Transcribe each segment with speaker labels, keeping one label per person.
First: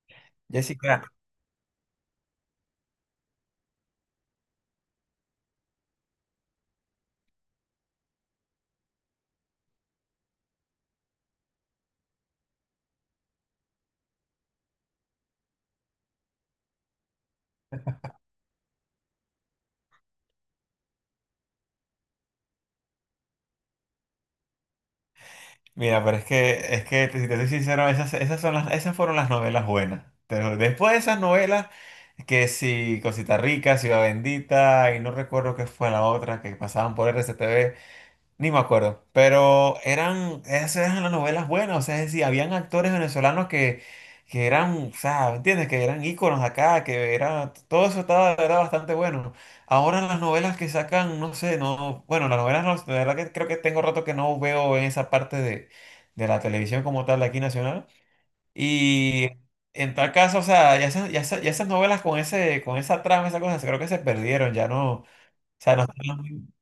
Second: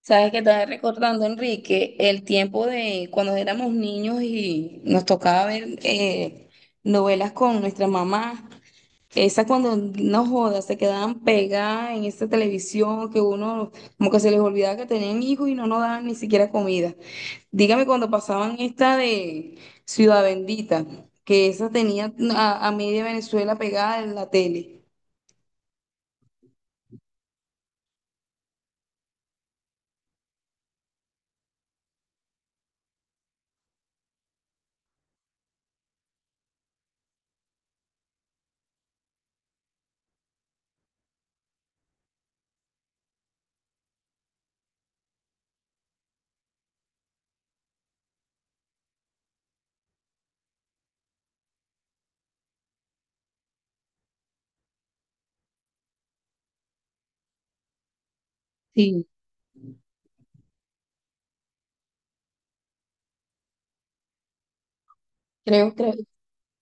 Speaker 1: Sabes que estaba
Speaker 2: Jessica,
Speaker 1: recordando, Enrique, el tiempo de cuando éramos niños y nos tocaba ver novelas con nuestra mamá. Esas, cuando no jodas, se quedaban pegadas en esta televisión que uno como que se les olvidaba que tenían hijos y no nos daban ni siquiera comida. Dígame cuando pasaban esta de Ciudad Bendita, que esa tenía a media Venezuela pegada en la tele.
Speaker 2: mira, pero es que si te soy sincero, esas son las, esas fueron las novelas buenas. Pero después de esas novelas, que si Cosita Rica, Ciudad Bendita, y no recuerdo qué fue la otra que pasaban por RCTV. Ni me acuerdo, pero eran, esas eran las novelas buenas, o sea, es decir, habían actores venezolanos que eran, o sea, ¿me entiendes? Que eran íconos acá, que era, todo eso estaba, era bastante bueno. Ahora las novelas que sacan, no sé, no, bueno, las novelas, no, de verdad que creo que tengo rato que no veo en esa parte de la televisión como tal, de aquí nacional.
Speaker 1: Sí.
Speaker 2: Y en tal caso, o sea, ya esas novelas con ese, con esa trama, esas cosas, creo que se perdieron, ya no, o
Speaker 1: Creo,
Speaker 2: sea,
Speaker 1: que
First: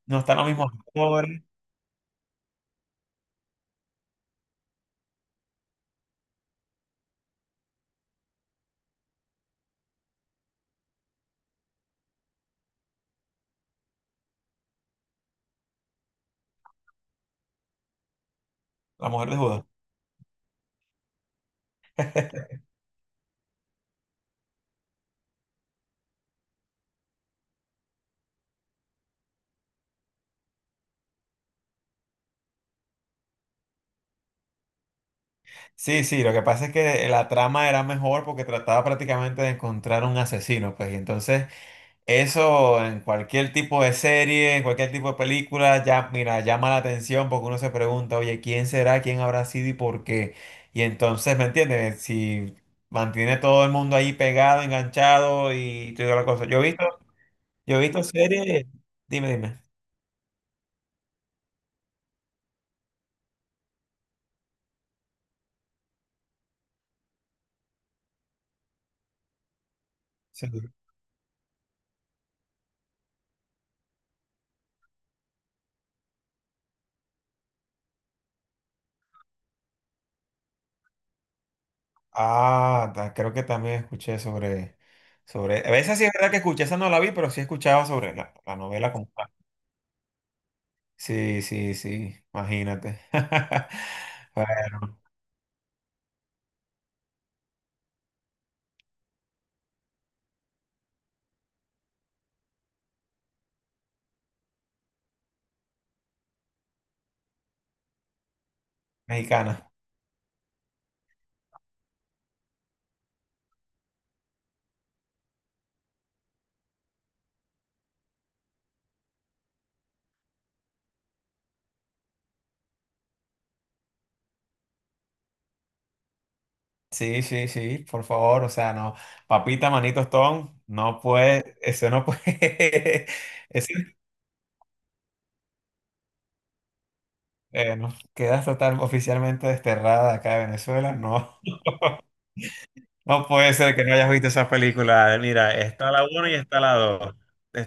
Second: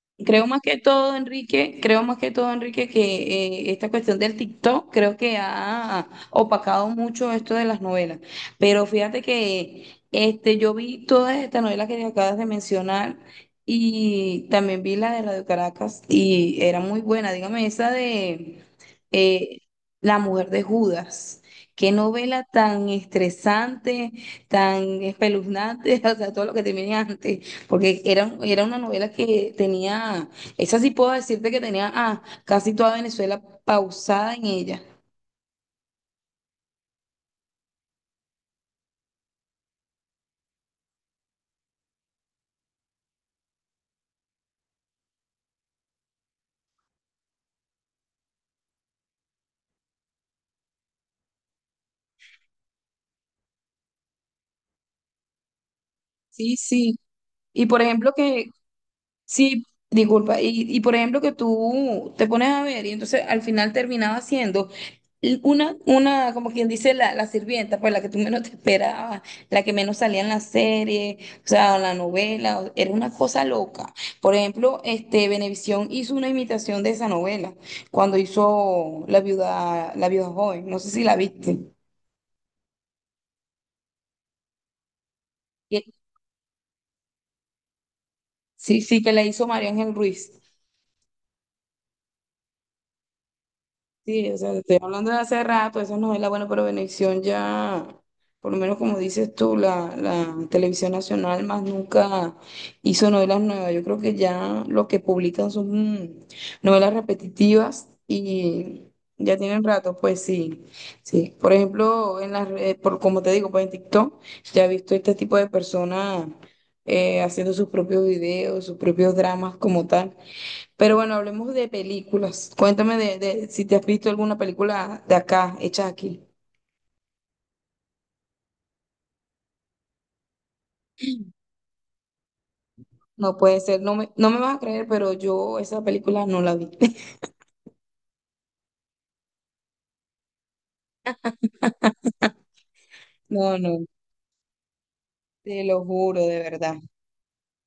Speaker 2: no están
Speaker 1: Creo
Speaker 2: los
Speaker 1: más
Speaker 2: mismos
Speaker 1: que todo,
Speaker 2: actores,
Speaker 1: Enrique, creo más que todo, Enrique, que esta cuestión del TikTok creo que ha opacado mucho esto de las novelas. Pero fíjate que este, yo vi todas estas novelas que te acabas de mencionar y también vi la de Radio Caracas y era muy buena. Dígame, esa de
Speaker 2: la mujer de
Speaker 1: eh,
Speaker 2: Judas.
Speaker 1: La mujer de Judas. Qué novela tan estresante, tan espeluznante, o sea, todo lo que te viene antes. Porque era una novela que tenía, esa sí puedo decirte que tenía casi toda Venezuela pausada en ella.
Speaker 2: Sí, sí, lo que pasa es que la trama era mejor porque trataba prácticamente de encontrar un asesino, pues, y entonces eso en cualquier tipo de serie, en cualquier tipo de película, ya, mira, llama la atención porque uno se pregunta, oye, ¿quién será? ¿Quién habrá sido y por qué? Y entonces, ¿me entiendes? Si mantiene todo el mundo ahí pegado, enganchado y toda la cosa.
Speaker 1: Sí, sí. Y
Speaker 2: Yo he
Speaker 1: por
Speaker 2: visto
Speaker 1: ejemplo, que...
Speaker 2: series, dime.
Speaker 1: Sí, disculpa. Y por ejemplo, que tú te pones a ver y entonces al final terminaba siendo una como quien dice, la sirvienta, pues la que tú menos te esperabas, la que menos salía en la
Speaker 2: Sí.
Speaker 1: serie, o sea, en la novela, era una cosa loca. Por ejemplo, este, Venevisión hizo una imitación de esa novela cuando hizo La viuda joven, no sé si la viste.
Speaker 2: Ah, creo que también escuché sobre, sobre, a
Speaker 1: Que-
Speaker 2: veces sí es verdad que escuché, esa no la vi, pero sí escuchaba sobre la, la
Speaker 1: Sí,
Speaker 2: novela
Speaker 1: sí,
Speaker 2: como
Speaker 1: que la
Speaker 2: tal.
Speaker 1: hizo María Ángel Ruiz.
Speaker 2: Sí, sí, sí, imagínate.
Speaker 1: Sí, o sea, te
Speaker 2: Bueno,
Speaker 1: estoy hablando de hace rato, esas novelas bueno, pero Venevisión ya, por lo menos como dices tú, la televisión nacional más nunca hizo novelas nuevas. Yo creo que ya lo que publican son mm, novelas repetitivas y ya tienen
Speaker 2: Mexicana.
Speaker 1: rato, pues sí, sí. Por ejemplo, en las redes, por, como te digo, pues en TikTok ya he visto este tipo de personas haciendo sus propios videos, sus propios dramas como tal. Pero bueno, hablemos de películas. Cuéntame de si te has visto alguna película de acá, hecha aquí.
Speaker 2: Sí, sí, sí, por favor, o sea, no, papita, manito, Stone, no puede, eso no puede,
Speaker 1: No puede
Speaker 2: eso,
Speaker 1: ser, no me vas a creer, pero yo esa película no la vi.
Speaker 2: no, quedas total oficialmente desterrada de acá de Venezuela, no. No puede
Speaker 1: No,
Speaker 2: ser que
Speaker 1: no,
Speaker 2: no hayas visto esa película. Mira,
Speaker 1: te lo
Speaker 2: está la
Speaker 1: juro,
Speaker 2: uno y
Speaker 1: de
Speaker 2: está la
Speaker 1: verdad,
Speaker 2: 2.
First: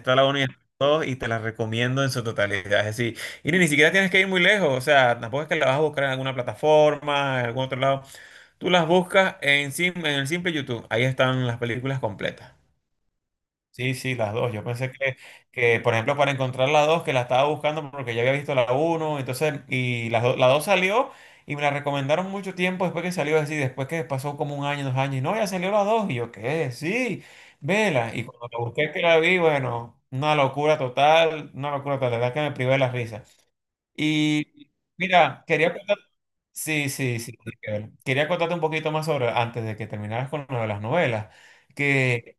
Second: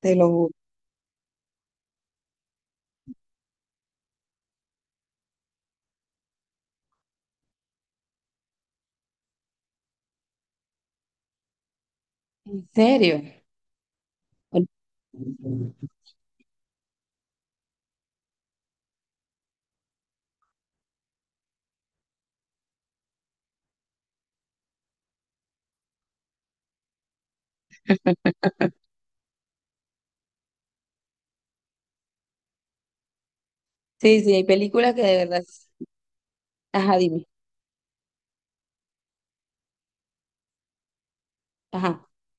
Speaker 1: te
Speaker 2: la
Speaker 1: lo
Speaker 2: uno y
Speaker 1: juro.
Speaker 2: está la 2 y te la recomiendo en su totalidad. Es decir, y ni siquiera tienes que ir muy lejos. O sea, tampoco es que la vas a buscar en alguna plataforma, en algún otro lado. Tú las buscas en, en el simple YouTube. Ahí están las películas completas.
Speaker 1: ¿En serio?
Speaker 2: Sí, sí, las dos.
Speaker 1: Bueno.
Speaker 2: Que, por ejemplo, para encontrar la dos, que la estaba buscando porque ya había visto la uno, entonces, y la, la dos salió y me la recomendaron mucho tiempo después que salió así, después que pasó como un año, dos años, y no, ya salió la dos, y yo, ¿qué? Sí, vela. Y cuando la busqué que la vi, bueno, una locura total, la verdad que me privé de la risa.
Speaker 1: Sí, sí, hay
Speaker 2: Y
Speaker 1: películas que de verdad.
Speaker 2: mira, quería contar- sí,
Speaker 1: Ajá,
Speaker 2: sí,
Speaker 1: dime.
Speaker 2: sí, sí, quería contarte un poquito más sobre, antes de que terminaras con lo de las novelas
Speaker 1: Ajá,
Speaker 2: que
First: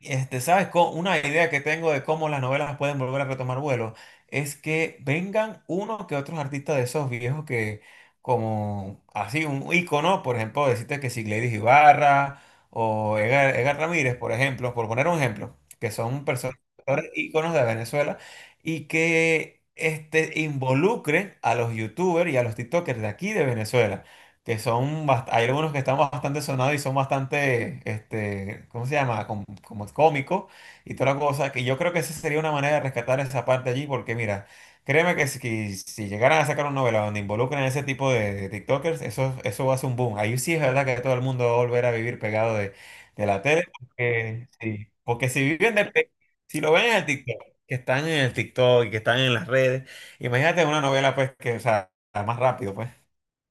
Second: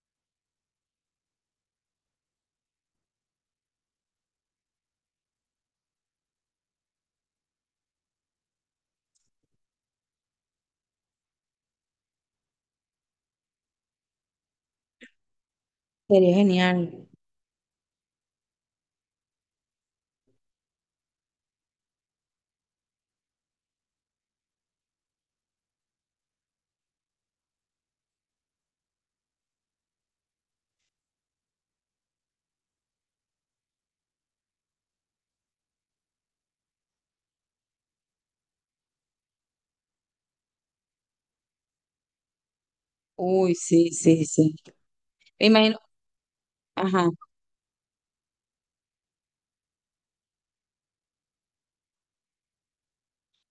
Speaker 2: ¿sabes? Una idea que tengo de cómo las novelas pueden volver a retomar vuelo es que vengan uno que otros artistas de esos viejos que, como así, un ícono, por ejemplo, decirte que si Gladys Ibarra o Edgar Ramírez, por ejemplo, por poner un ejemplo, que son
Speaker 1: sería
Speaker 2: personas,
Speaker 1: genial.
Speaker 2: actores íconos de Venezuela y que involucren a los youtubers y a los TikTokers de aquí de Venezuela que son, hay algunos que están bastante sonados y son bastante, ¿cómo se llama? Cómicos y toda la cosa, que yo creo que esa sería una manera de rescatar esa parte allí, porque mira, créeme que si llegaran a sacar una novela donde involucran a ese tipo de TikTokers, eso va a ser un boom. Ahí sí es verdad que todo el mundo va a volver a vivir pegado de la
Speaker 1: Uy,
Speaker 2: tele,
Speaker 1: sí, sí,
Speaker 2: porque,
Speaker 1: sí.
Speaker 2: sí, porque si
Speaker 1: Me
Speaker 2: viven
Speaker 1: imagino,
Speaker 2: de, si lo ven en el
Speaker 1: ajá.
Speaker 2: TikTok, que están en el TikTok y que están en las redes, imagínate una novela pues que, o sea, más rápido pues.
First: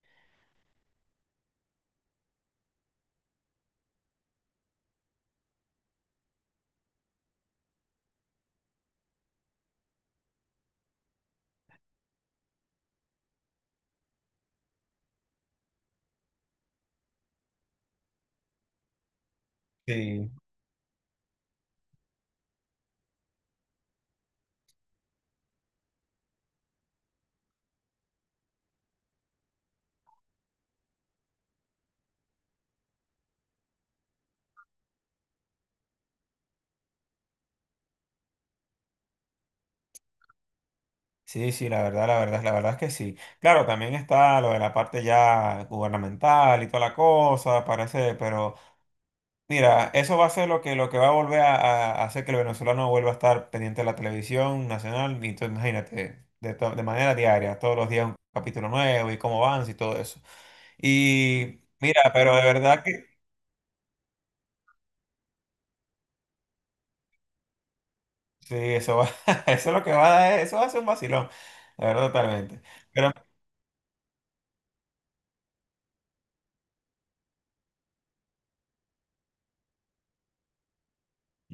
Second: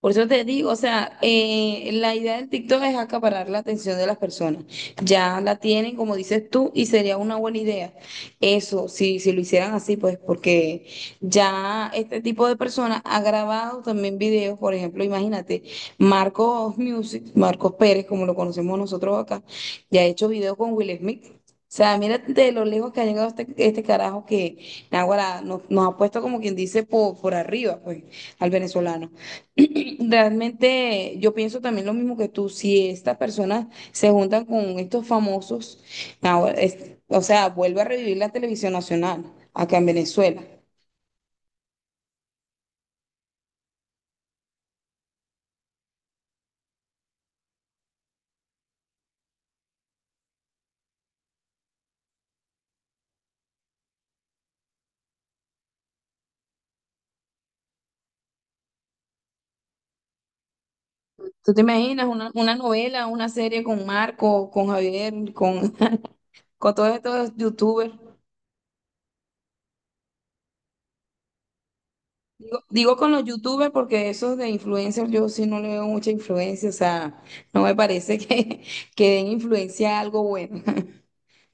Speaker 1: Por eso te digo, o sea, la idea del TikTok es acaparar la atención de las personas. Ya la tienen, como dices tú, y sería una buena idea. Eso, si, si lo hicieran así, pues porque ya este tipo de personas ha grabado también videos, por ejemplo, imagínate, Marcos Music, Marcos Pérez, como lo conocemos nosotros acá, ya ha hecho
Speaker 2: Sí.
Speaker 1: videos con Will Smith. O sea, mira de lo lejos que ha llegado este, este carajo que naguará nos, nos ha puesto como quien dice por arriba, pues, al venezolano. Realmente yo pienso también lo mismo que tú, si estas personas se juntan con estos famosos, ahora o sea, vuelve a revivir la televisión nacional acá en Venezuela.
Speaker 2: Sí, sí, la verdad, la verdad, la verdad es que sí. Claro, también está lo de la parte ya gubernamental y toda la cosa, parece, pero mira, eso va a ser lo que va a volver a hacer que el venezolano vuelva a estar pendiente de la televisión nacional, y tú imagínate, de, de manera diaria, todos los días un capítulo nuevo y cómo van y todo eso.
Speaker 1: ¿Tú te
Speaker 2: Y mira,
Speaker 1: imaginas
Speaker 2: pero de
Speaker 1: una
Speaker 2: verdad
Speaker 1: novela,
Speaker 2: que
Speaker 1: una serie con Marco, con Javier, con, con todos estos youtubers?
Speaker 2: sí, eso va, eso es lo que va a dar, eso va a ser un vacilón, la verdad,
Speaker 1: Digo,
Speaker 2: totalmente.
Speaker 1: digo
Speaker 2: Pero
Speaker 1: con los youtubers porque esos de influencers yo sí no le veo mucha influencia, o sea, no me parece que, que den influencia a algo bueno.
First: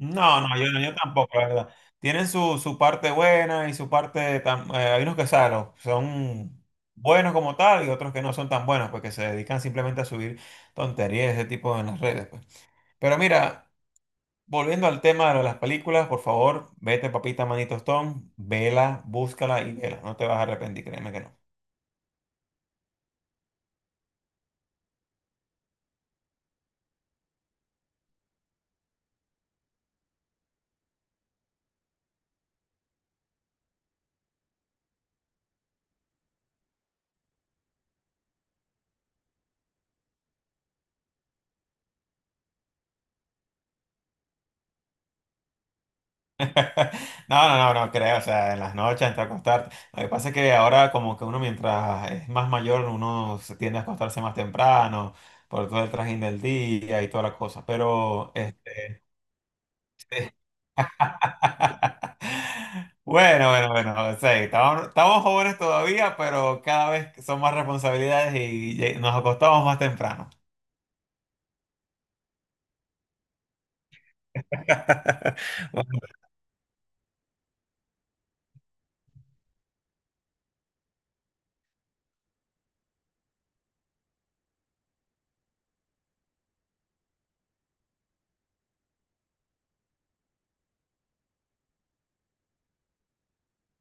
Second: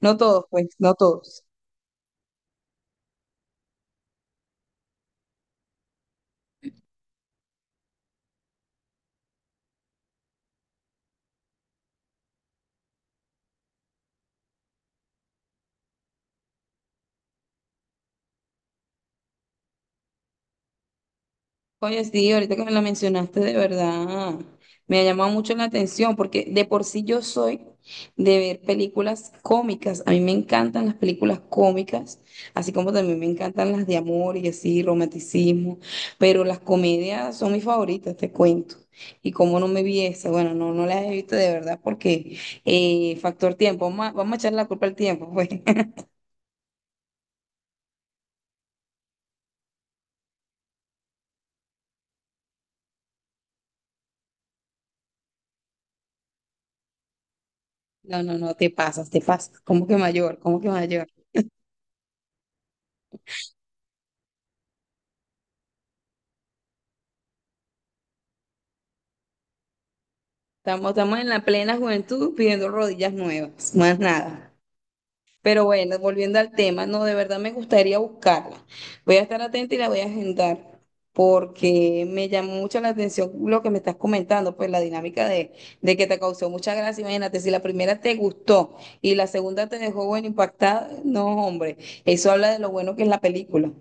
Speaker 1: No todos,
Speaker 2: no,
Speaker 1: pues, no
Speaker 2: yo tampoco,
Speaker 1: todos.
Speaker 2: la verdad. Tienen su, su parte buena y su parte... hay unos que saben, son buenos como tal y otros que no son tan buenos, porque se dedican simplemente a subir tonterías de ese tipo en las redes, pues. Pero mira, volviendo al tema de las películas, por favor, vete, papita, manito Stone, vela, búscala y vela. No te vas a arrepentir, créeme que no.
Speaker 1: Oye, sí, ahorita que me la mencionaste, de verdad, me ha llamado mucho la atención porque de por sí yo soy de ver películas cómicas. A mí me encantan las películas cómicas, así como también me encantan las de amor y así, romanticismo, pero las comedias son mis favoritas, te cuento. Y como no me vi esa, bueno, no, no las he visto de verdad porque factor tiempo, vamos a echar la culpa al tiempo, pues.
Speaker 2: No, no, no, no creo, o sea, en las noches, antes de acostarte. Lo que pasa es que ahora como que uno mientras es más mayor, uno se tiende a acostarse más temprano por todo el trajín del día y toda la cosa.
Speaker 1: No,
Speaker 2: Pero,
Speaker 1: no, no, te pasas, te pasas. ¿Cómo que
Speaker 2: sí.
Speaker 1: mayor? ¿Cómo que mayor?
Speaker 2: Bueno, bueno, bueno, sí, estamos jóvenes todavía, pero cada vez son más responsabilidades y nos acostamos más temprano.
Speaker 1: Estamos, estamos en la plena juventud pidiendo rodillas nuevas, más nada. Pero bueno,
Speaker 2: Bueno,
Speaker 1: volviendo al tema, no, de verdad me gustaría buscarla. Voy a estar atenta y la voy a agendar porque me llamó mucho la atención lo que me estás comentando, pues la dinámica de que te causó mucha gracia. Imagínate, si la primera te gustó y la segunda te dejó bueno impactada, no, hombre, eso habla de lo bueno que es la película.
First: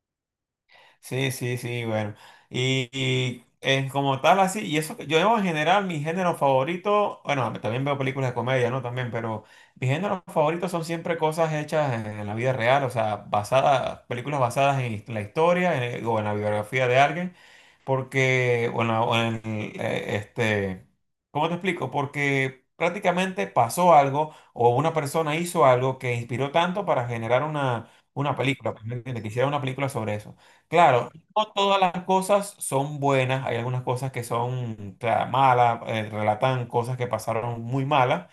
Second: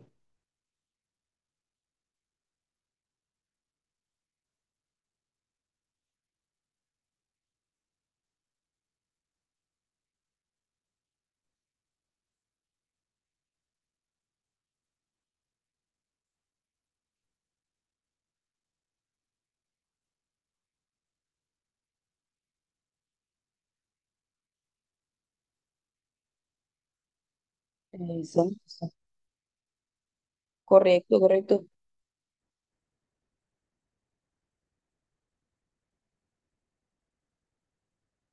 Speaker 2: sí, sí, sí, bueno. Como tal, así, y eso que yo en general, mi género favorito, bueno, también veo películas de comedia, ¿no? También, pero mis géneros favoritos son siempre cosas hechas en la vida real, o sea, basadas, películas basadas en la historia o en la biografía de alguien, porque, bueno, ¿cómo te explico? Porque prácticamente pasó algo o una persona hizo algo que inspiró tanto para generar una
Speaker 1: Eso.
Speaker 2: película, pues, ¿me entiendes? Que hiciera una película sobre eso. Claro,
Speaker 1: Correcto,
Speaker 2: no
Speaker 1: correcto.
Speaker 2: todas las cosas son buenas, hay algunas cosas que son claro, malas, relatan cosas que pasaron muy malas,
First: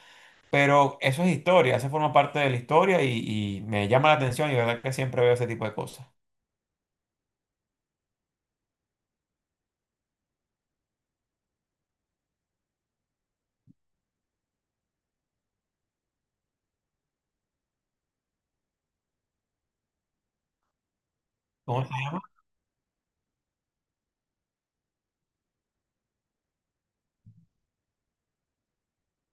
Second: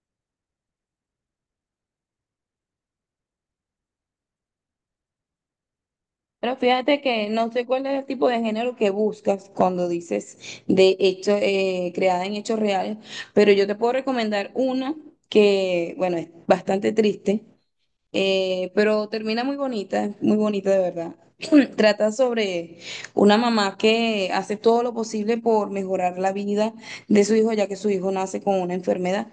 Speaker 2: pero eso es historia, eso forma parte de la historia y me llama la atención y la verdad que siempre veo ese tipo de cosas.
Speaker 1: Pero fíjate que no sé cuál es el tipo de género que buscas cuando dices de hecho, creada en hechos reales, pero yo te puedo recomendar una que, bueno, es bastante triste, pero termina muy bonita de verdad.
Speaker 2: ¿Cómo se
Speaker 1: Trata
Speaker 2: llama?
Speaker 1: sobre una mamá que hace todo lo posible por mejorar la vida de su hijo, ya que su hijo nace con una enfermedad.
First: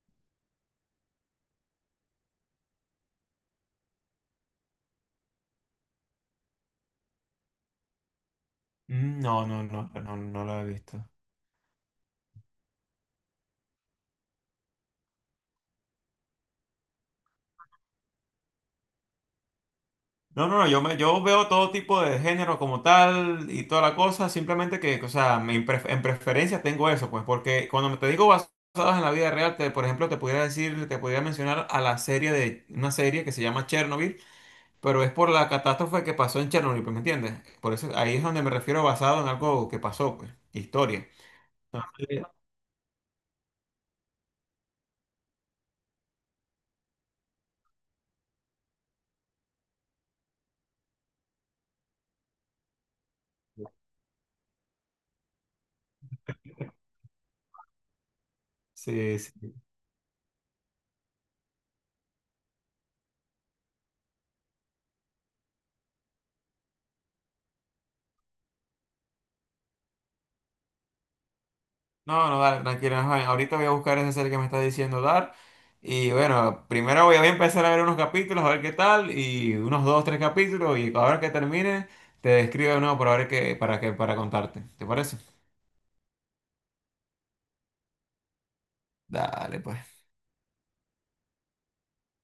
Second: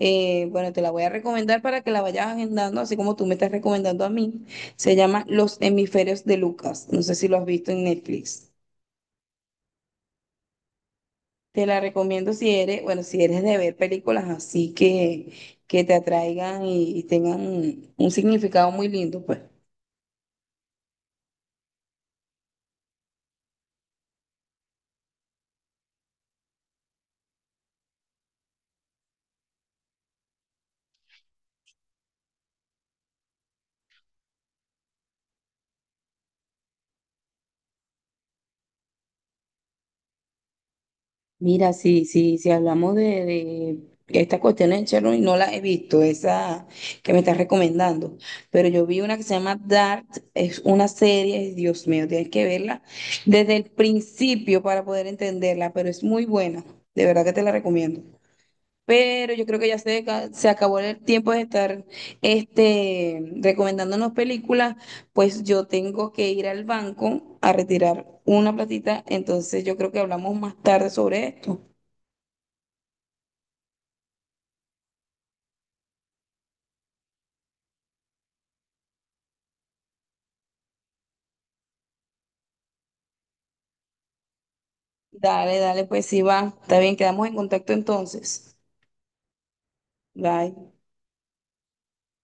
Speaker 1: Bueno, te la voy a recomendar para que la vayas agendando, así como tú me estás recomendando a mí. Se llama Los hemisferios de Lucas. No sé si lo has visto en Netflix.
Speaker 2: Mm, no, no, no, no, no lo he visto.
Speaker 1: Te la recomiendo si eres, bueno, si eres de ver películas así que te atraigan y tengan un significado muy lindo, pues.
Speaker 2: No, no, no, yo veo todo tipo de género como tal y toda la cosa, simplemente que, o sea, en preferencia tengo eso, pues, porque cuando te digo basados en la vida real, te, por ejemplo, te pudiera decir, te pudiera mencionar a la serie de, una serie que se llama Chernobyl, pero es por la catástrofe que pasó en Chernobyl, pues, ¿me entiendes? Por eso ahí es donde me refiero basado en algo que pasó, pues, historia.
Speaker 1: Mira, sí,
Speaker 2: Entonces,
Speaker 1: sí, si hablamos de esta cuestión de Chernobyl, no la he visto, esa que me estás recomendando, pero yo vi una que se llama Dark, es una serie, Dios mío, tienes que verla desde el principio para poder entenderla, pero es muy buena, de verdad que te la recomiendo.
Speaker 2: sí,
Speaker 1: Pero yo creo
Speaker 2: sí.
Speaker 1: que ya se acabó el tiempo de estar este, recomendándonos películas, pues yo tengo que ir al banco a retirar una platita, entonces yo creo que hablamos más tarde sobre esto.
Speaker 2: No, no, dale, tranquila, ajá, ahorita voy a buscar esa serie que me está diciendo dar. Y bueno, primero voy a empezar a ver unos capítulos, a ver qué tal, y unos dos, tres capítulos, y ahora que termine, te escribo de nuevo para ver para contarte. ¿Te parece?
Speaker 1: Dale, dale, pues sí va. Está bien, quedamos en contacto entonces.
Speaker 2: Dale, pues.
Speaker 1: Bye.